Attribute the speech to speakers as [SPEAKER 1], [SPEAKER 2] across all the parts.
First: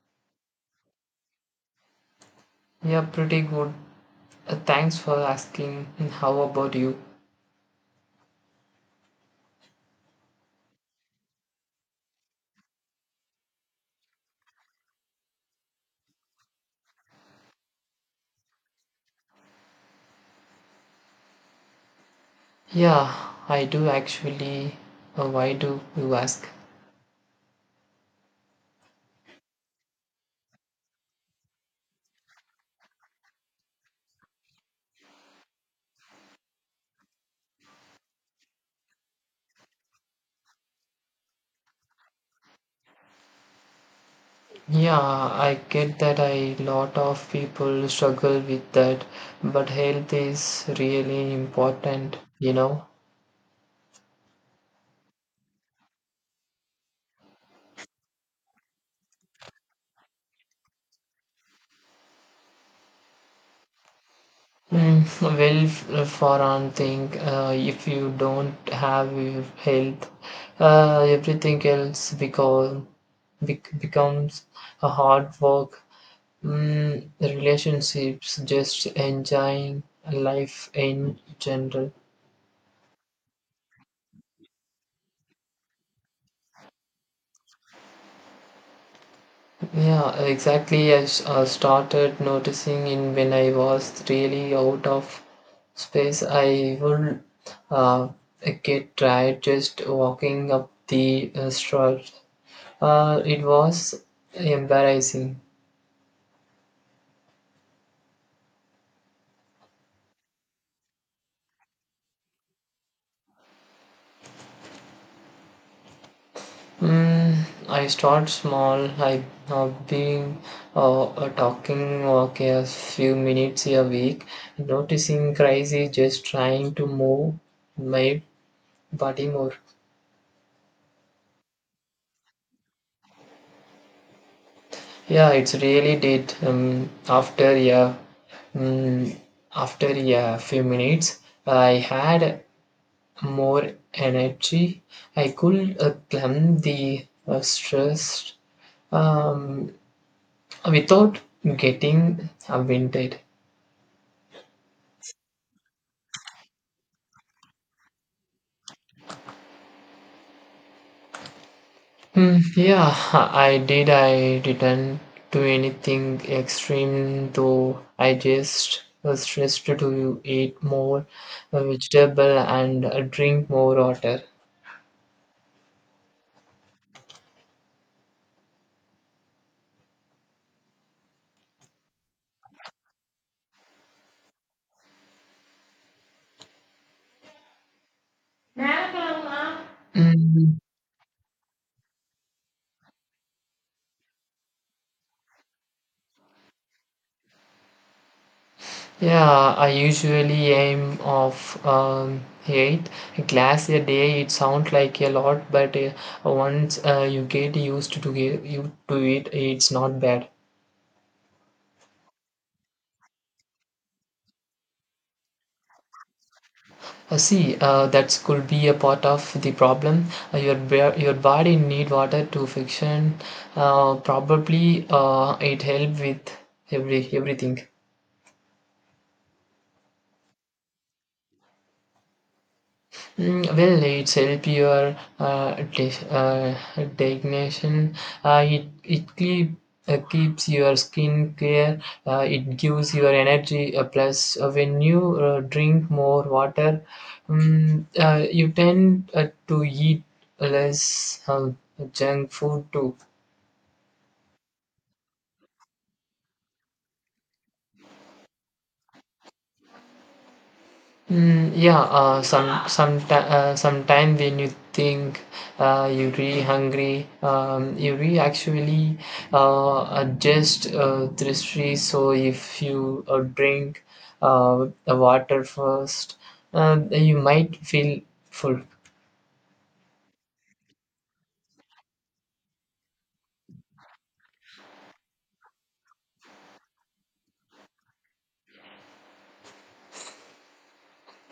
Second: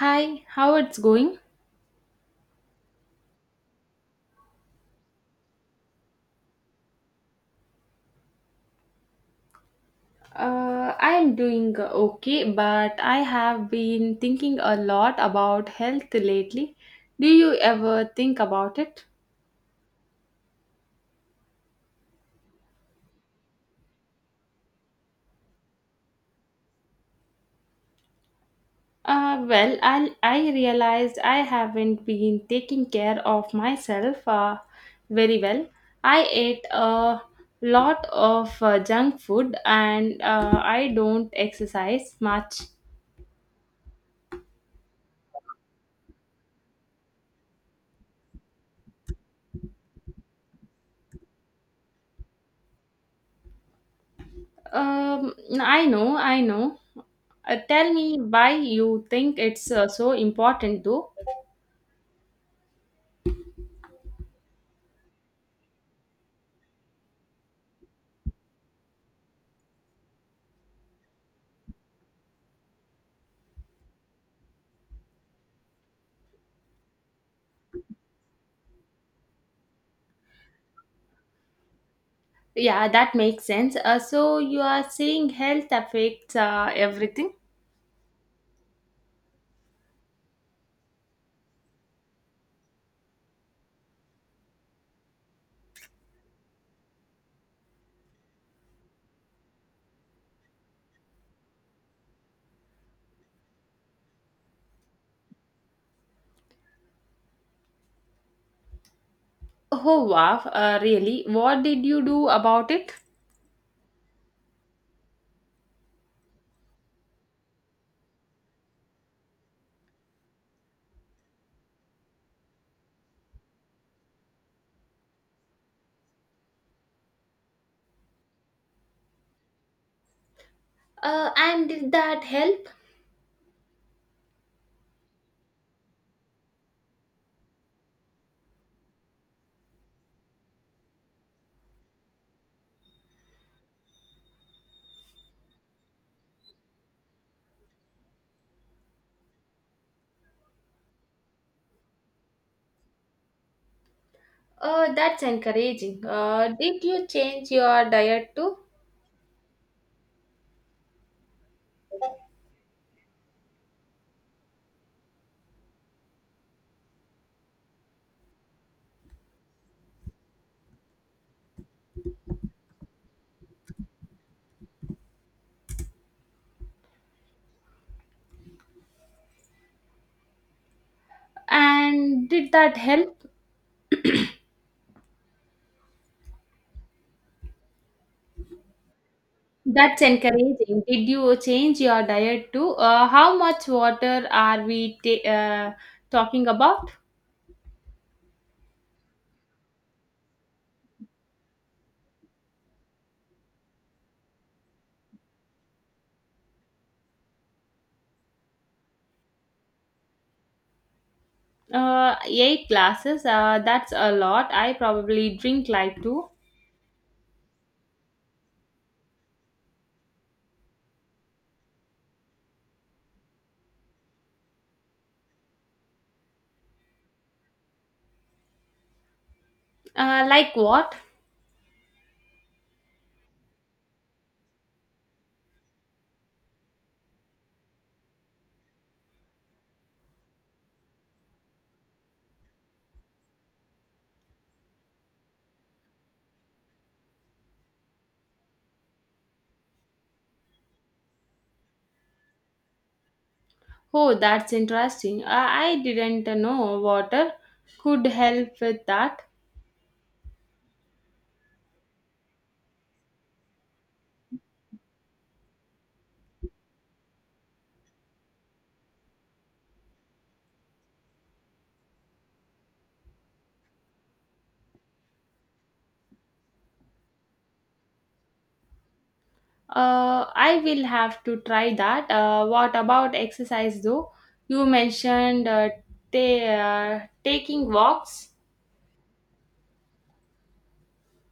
[SPEAKER 1] Hi, how it's going?
[SPEAKER 2] Yeah, pretty good. Thanks for asking. And how about you?
[SPEAKER 1] I'm doing okay, but I have been thinking a lot about health lately. Do you ever think about it?
[SPEAKER 2] Yeah, I do actually. Why do you ask?
[SPEAKER 1] Well, I realized I haven't been taking care of myself very well. I ate a lot of junk food and I don't exercise much.
[SPEAKER 2] Yeah, I get that a lot of people struggle with that, but health is really important.
[SPEAKER 1] Um, I know, I know. Tell me why you think it's so important though.
[SPEAKER 2] Well, for one thing, if you don't have your health, everything else becomes a hard work. Relationships, just enjoying life in general.
[SPEAKER 1] Yeah, that makes sense. So you are saying health affects everything?
[SPEAKER 2] Yeah, exactly. I started noticing in when I was really out of space, I would uh, get tired just walking up the street. It was embarrassing.
[SPEAKER 1] Oh wow, really? What did you do about it?
[SPEAKER 2] Mm, I start small. I have been being a talking okay, a few minutes a week, noticing crazy, just trying to move my body more.
[SPEAKER 1] And did that help?
[SPEAKER 2] Yeah, it's really did. Mm, after few minutes, I had more energy. I could climb the stress um, without getting winded.
[SPEAKER 1] That's encouraging. Did you change your diet too?
[SPEAKER 2] Hmm, yeah, I did. I didn't do anything extreme though. I just was stressed to eat more vegetable and drink more water.
[SPEAKER 1] And did that help? That's
[SPEAKER 2] Mm,
[SPEAKER 1] encouraging. Did you change your diet too? How much water are we talking about?
[SPEAKER 2] yeah, I usually aim of eight glass a day. It sounds like a lot, but once you get used to get you to it, it's not bad.
[SPEAKER 1] Eight glasses. That's a lot. I probably drink like two.
[SPEAKER 2] See, that could be a part of the problem. Your body need water to function. Probably, it help with everything.
[SPEAKER 1] Like what?
[SPEAKER 2] Well, it's help your designation. It keeps your skin clear. It gives your energy. Plus, when you drink more water, you tend to eat less junk food too.
[SPEAKER 1] Oh, that's interesting. I didn't know water could help with that.
[SPEAKER 2] Mm, yeah, sometime when you think you really hungry, you really actually are just thirsty. So if you drink the water first, you might feel full.
[SPEAKER 1] I will have to try that. What about exercise though? You mentioned ta- taking walks.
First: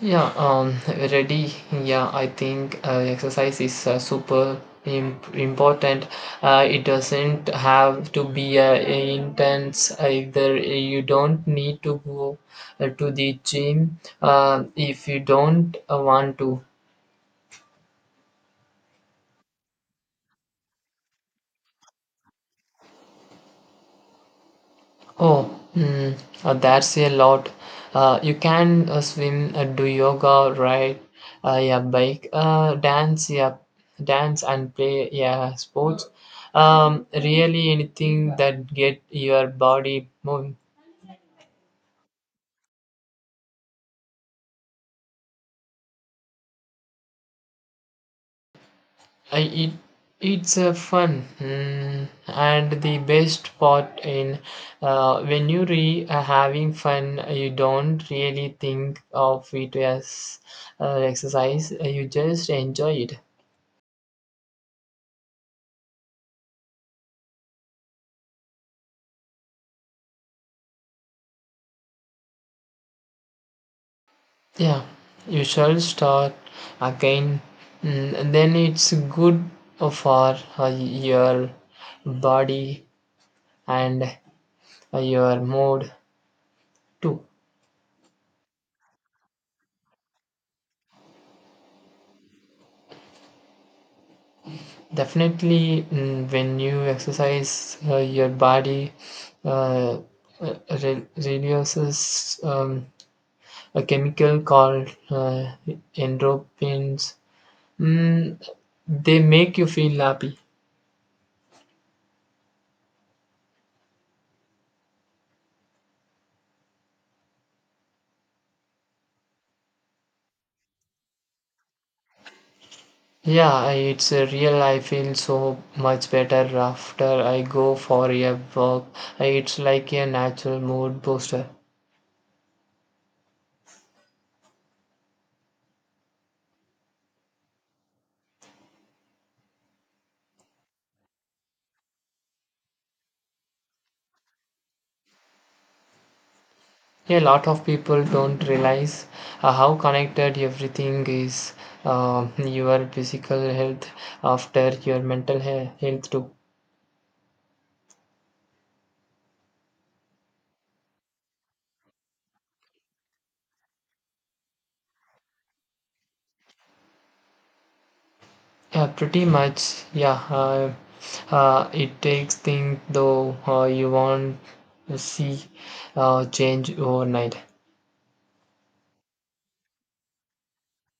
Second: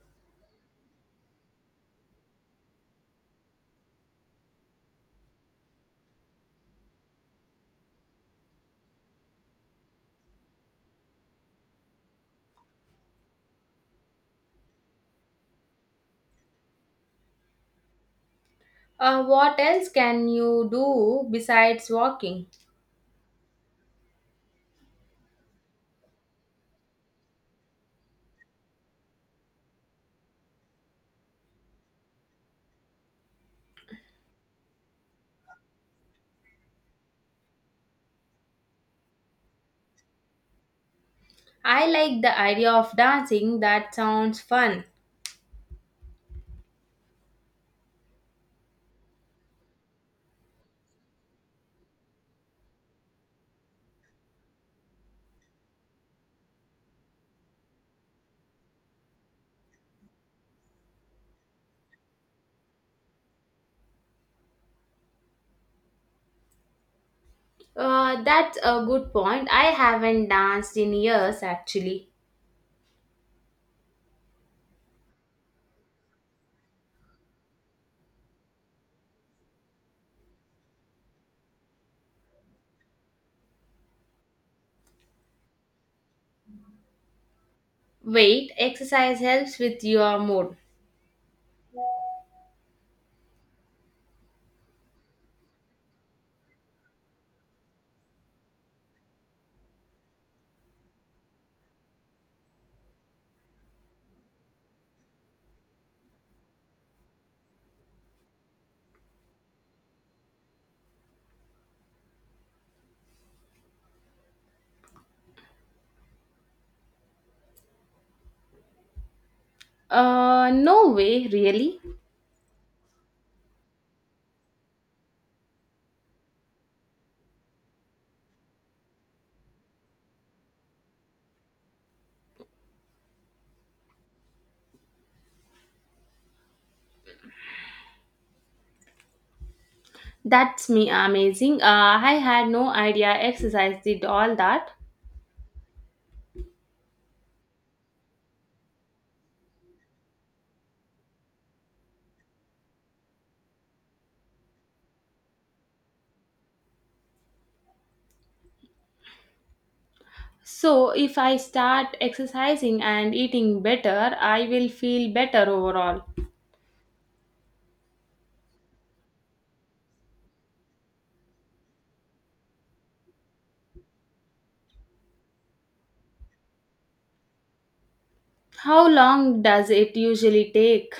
[SPEAKER 2] Yeah, ready. Yeah, I think exercise is super im important. It doesn't have to be intense either. You don't need to go to the gym if you don't want to.
[SPEAKER 1] What else can you do besides walking?
[SPEAKER 2] Oh, that's a lot. You can swim, do yoga, ride yeah, bike, dance, yeah, dance and play, yeah, sports. Really, anything that get your body moving.
[SPEAKER 1] I like the idea of dancing. That sounds fun.
[SPEAKER 2] I, it it's a fun, and the best part in when you re having fun, you don't really think of it as exercise. You just enjoy it.
[SPEAKER 1] That's a good point. I haven't danced in years actually.
[SPEAKER 2] Yeah, you shall start again. Then it's good for your body and your mood too.
[SPEAKER 1] Wait, exercise helps with your mood.
[SPEAKER 2] Definitely. When you exercise, your body uh, uh, reduces a chemical called endorphins. Mm, they make you feel happy.
[SPEAKER 1] No way, really?
[SPEAKER 2] Yeah, it's a real. I feel so much better after I go for a walk. It's like a natural mood booster.
[SPEAKER 1] That's me amazing. I had no idea exercise did all that.
[SPEAKER 2] A lot of people don't realize how connected everything is, your physical health after your mental health too.
[SPEAKER 1] So, if I start exercising and eating better, I will feel better overall.
[SPEAKER 2] Yeah, pretty much. Yeah, it takes things though you won't see change overnight.
[SPEAKER 1] How long does it usually take?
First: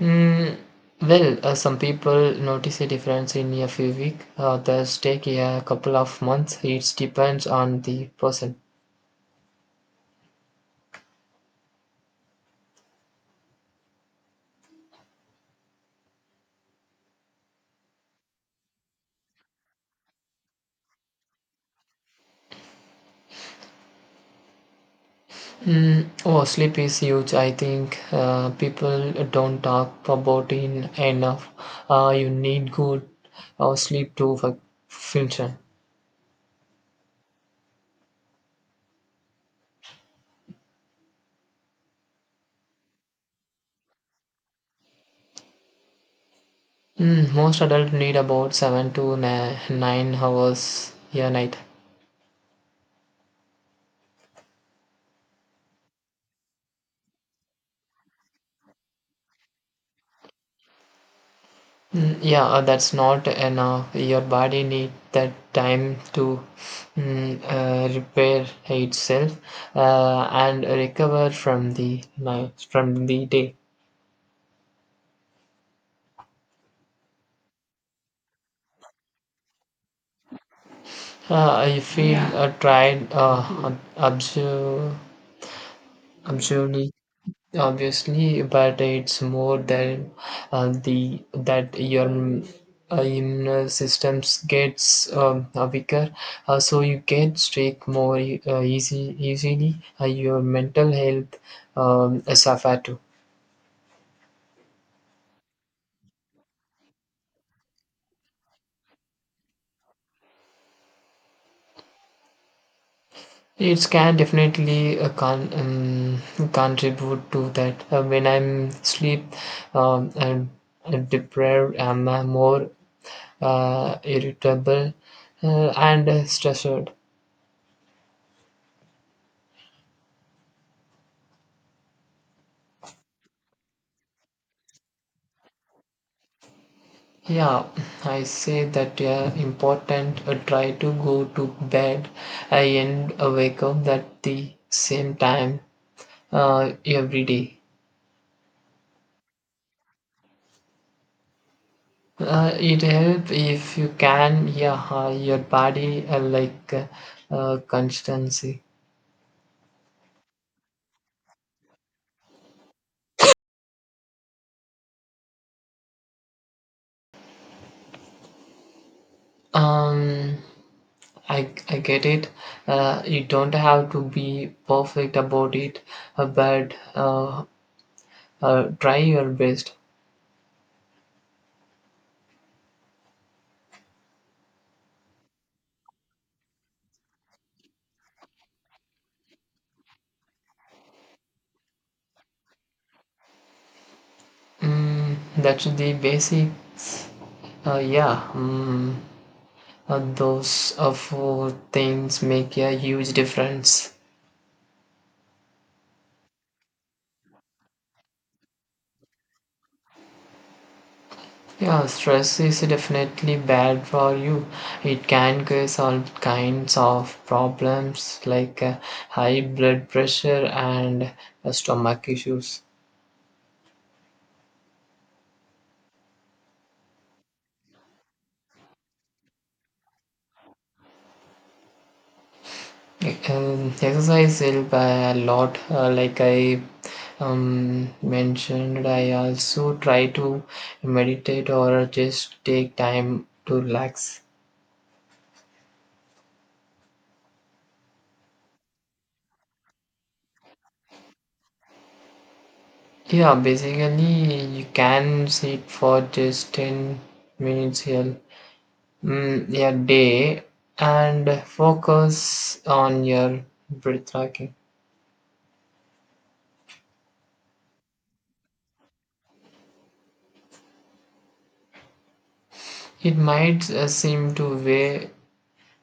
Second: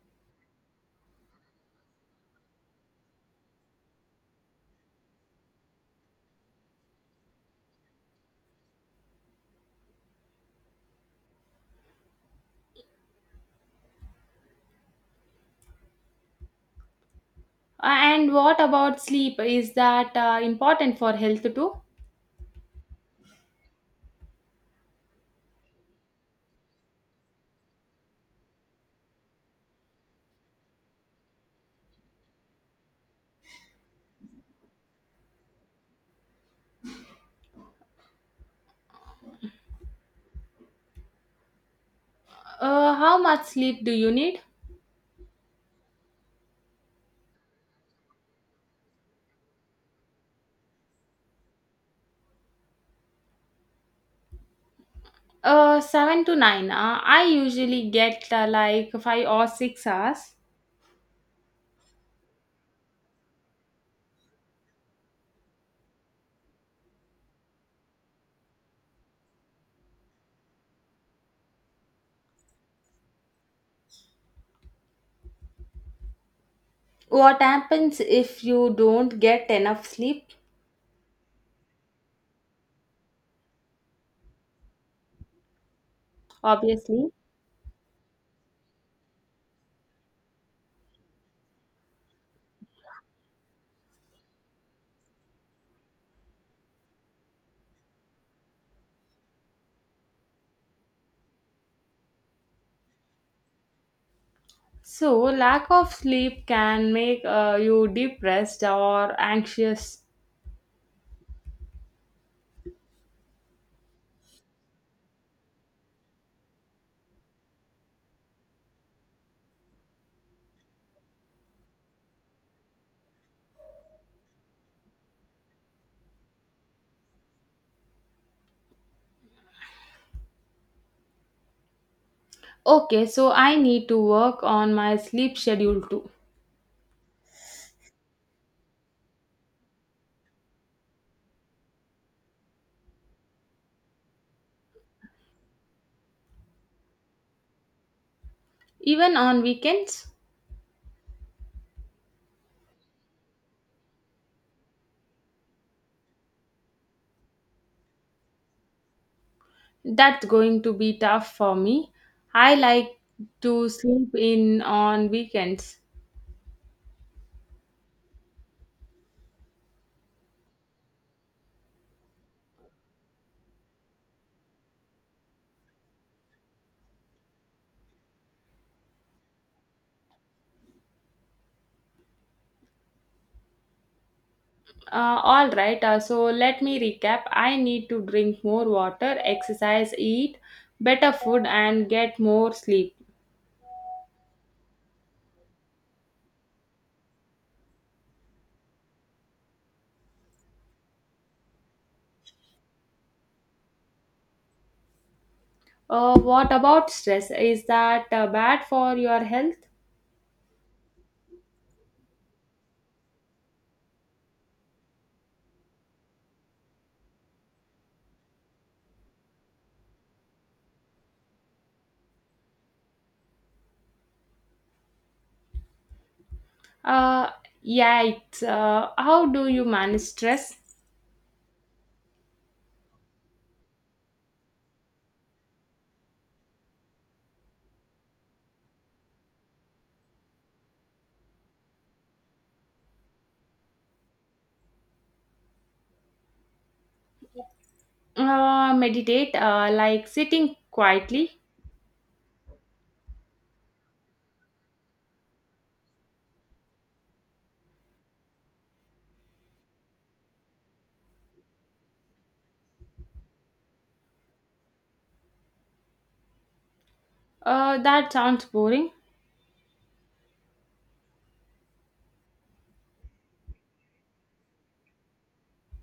[SPEAKER 2] Mm, well, some people notice a difference in a few weeks, others take a couple of months. It depends on the person.
[SPEAKER 1] And what about sleep? Is that important for health too?
[SPEAKER 2] Oh, sleep is huge. I think people don't talk about it enough. You need good sleep to function.
[SPEAKER 1] How much sleep do you need?
[SPEAKER 2] Most adults need about seven to nine hours a night.
[SPEAKER 1] Seven to nine. I usually get like 5 or 6 hours.
[SPEAKER 2] Mm, yeah, that's not enough. Your body need that time to repair itself and recover from the night, from the day.
[SPEAKER 1] What happens if you don't get enough sleep?
[SPEAKER 2] I feel, yeah, tried, absu- absurdly.
[SPEAKER 1] Obviously.
[SPEAKER 2] Obviously, but it's more than the that your immune systems gets weaker, so you get sick more e- easy easily. Your mental health suffer too.
[SPEAKER 1] So, lack of sleep can make you depressed or anxious.
[SPEAKER 2] It can definitely contribute to that. When I'm sleep um, and and deprived, I'm more irritable and stressed.
[SPEAKER 1] Okay, so I need to work on my sleep schedule too.
[SPEAKER 2] Yeah, I say that, yeah, important. Try to go to bed and wake up at the same time every day.
[SPEAKER 1] Even on weekends,
[SPEAKER 2] It help if you can. Yeah, your body like constancy.
[SPEAKER 1] that's going to be tough for me. I like to sleep in on weekends.
[SPEAKER 2] Um, I get it. You don't have to be perfect about it, but try your best.
[SPEAKER 1] All right, so let me recap. I need to drink more water, exercise, eat better food, and get more sleep.
[SPEAKER 2] That's the basics. Yeah, those four things make a huge difference.
[SPEAKER 1] What about stress? Is that bad for your health?
[SPEAKER 2] Yeah, stress is definitely bad for you. It can cause all kinds of problems like high blood pressure and stomach issues.
[SPEAKER 1] Uh, yeah, it's how do you manage stress?
[SPEAKER 2] Exercise help a lot. Like I mentioned, I also try to meditate or just take time to relax.
[SPEAKER 1] Meditate, like sitting quietly.
[SPEAKER 2] Yeah, basically you can sit for just 10 minutes here, a day and focus on your breath tracking.
[SPEAKER 1] That sounds boring.
[SPEAKER 2] It might seem to weigh,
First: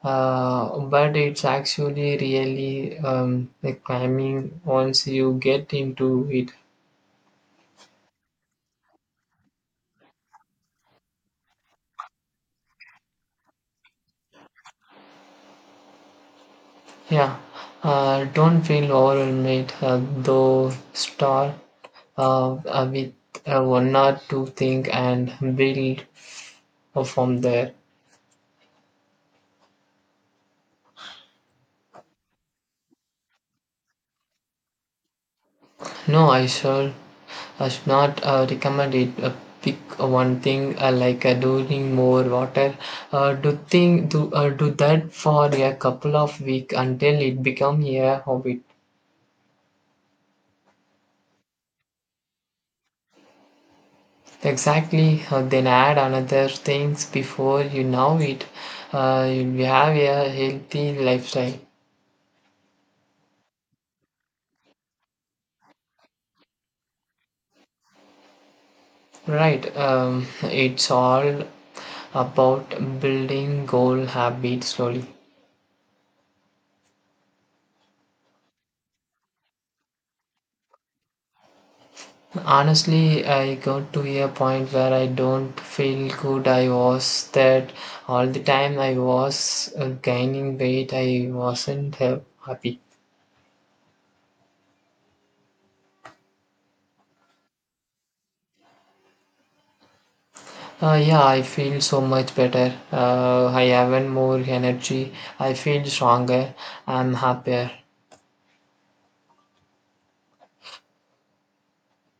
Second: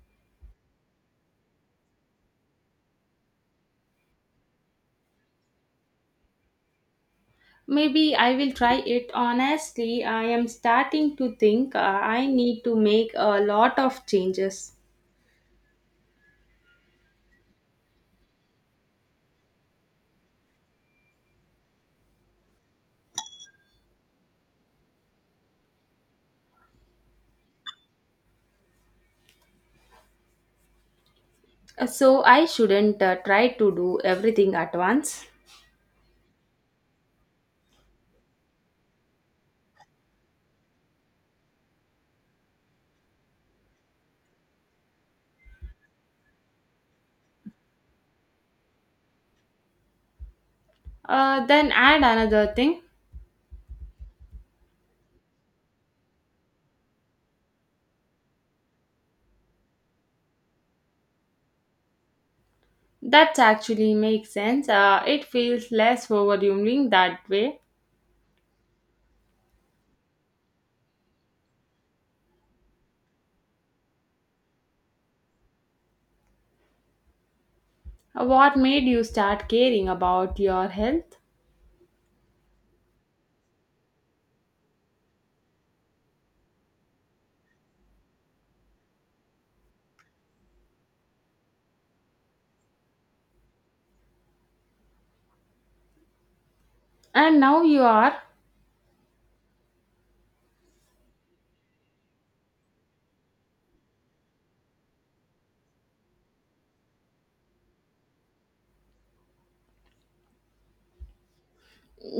[SPEAKER 2] but it's actually really like climbing once you get into it.
[SPEAKER 1] Maybe I will try it. Honestly, I am starting to think I need to make a lot of changes.
[SPEAKER 2] Yeah, don't feel overwhelmed though. Start with one or two things and build from there.
[SPEAKER 1] So I shouldn't try to do everything at once.
[SPEAKER 2] No, I shall. I should not recommend it. Pick one thing like doing more water. Do do that for a couple of weeks until it become a habit.
[SPEAKER 1] Then add another thing.
[SPEAKER 2] Exactly. Then add another things before you know it. You have a healthy lifestyle.
[SPEAKER 1] That actually makes sense. It feels less overwhelming that way.
[SPEAKER 2] Right. It's all about building goal habit slowly.
[SPEAKER 1] What made you start caring about your health?
[SPEAKER 2] Honestly, I got to a point where I don't feel good. I was that all the time. I was gaining weight. I wasn't happy.
[SPEAKER 1] And now you are.
[SPEAKER 2] Yeah, I feel so much better. I have more energy. I feel stronger. I'm happier.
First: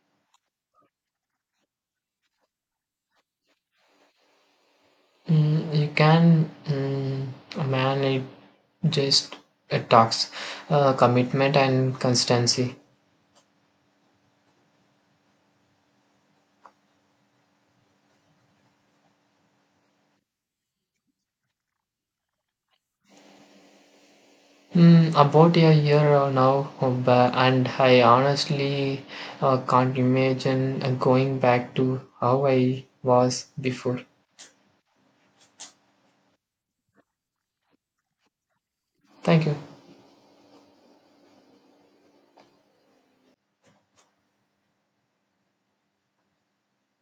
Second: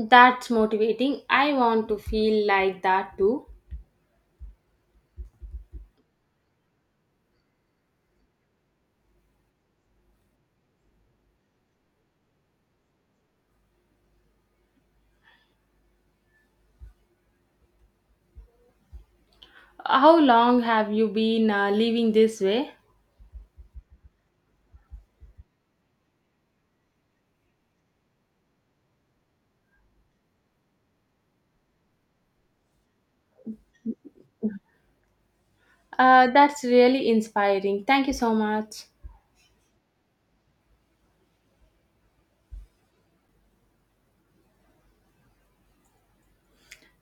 [SPEAKER 1] That's motivating. I want to feel like that too.
[SPEAKER 2] You can. Man, it just it talks commitment and constancy.
[SPEAKER 1] How long have you been living this way?
[SPEAKER 2] About a year now, and I honestly can't imagine going back to how I was before.
[SPEAKER 1] That's really inspiring. Thank you so much.
[SPEAKER 2] Thank you.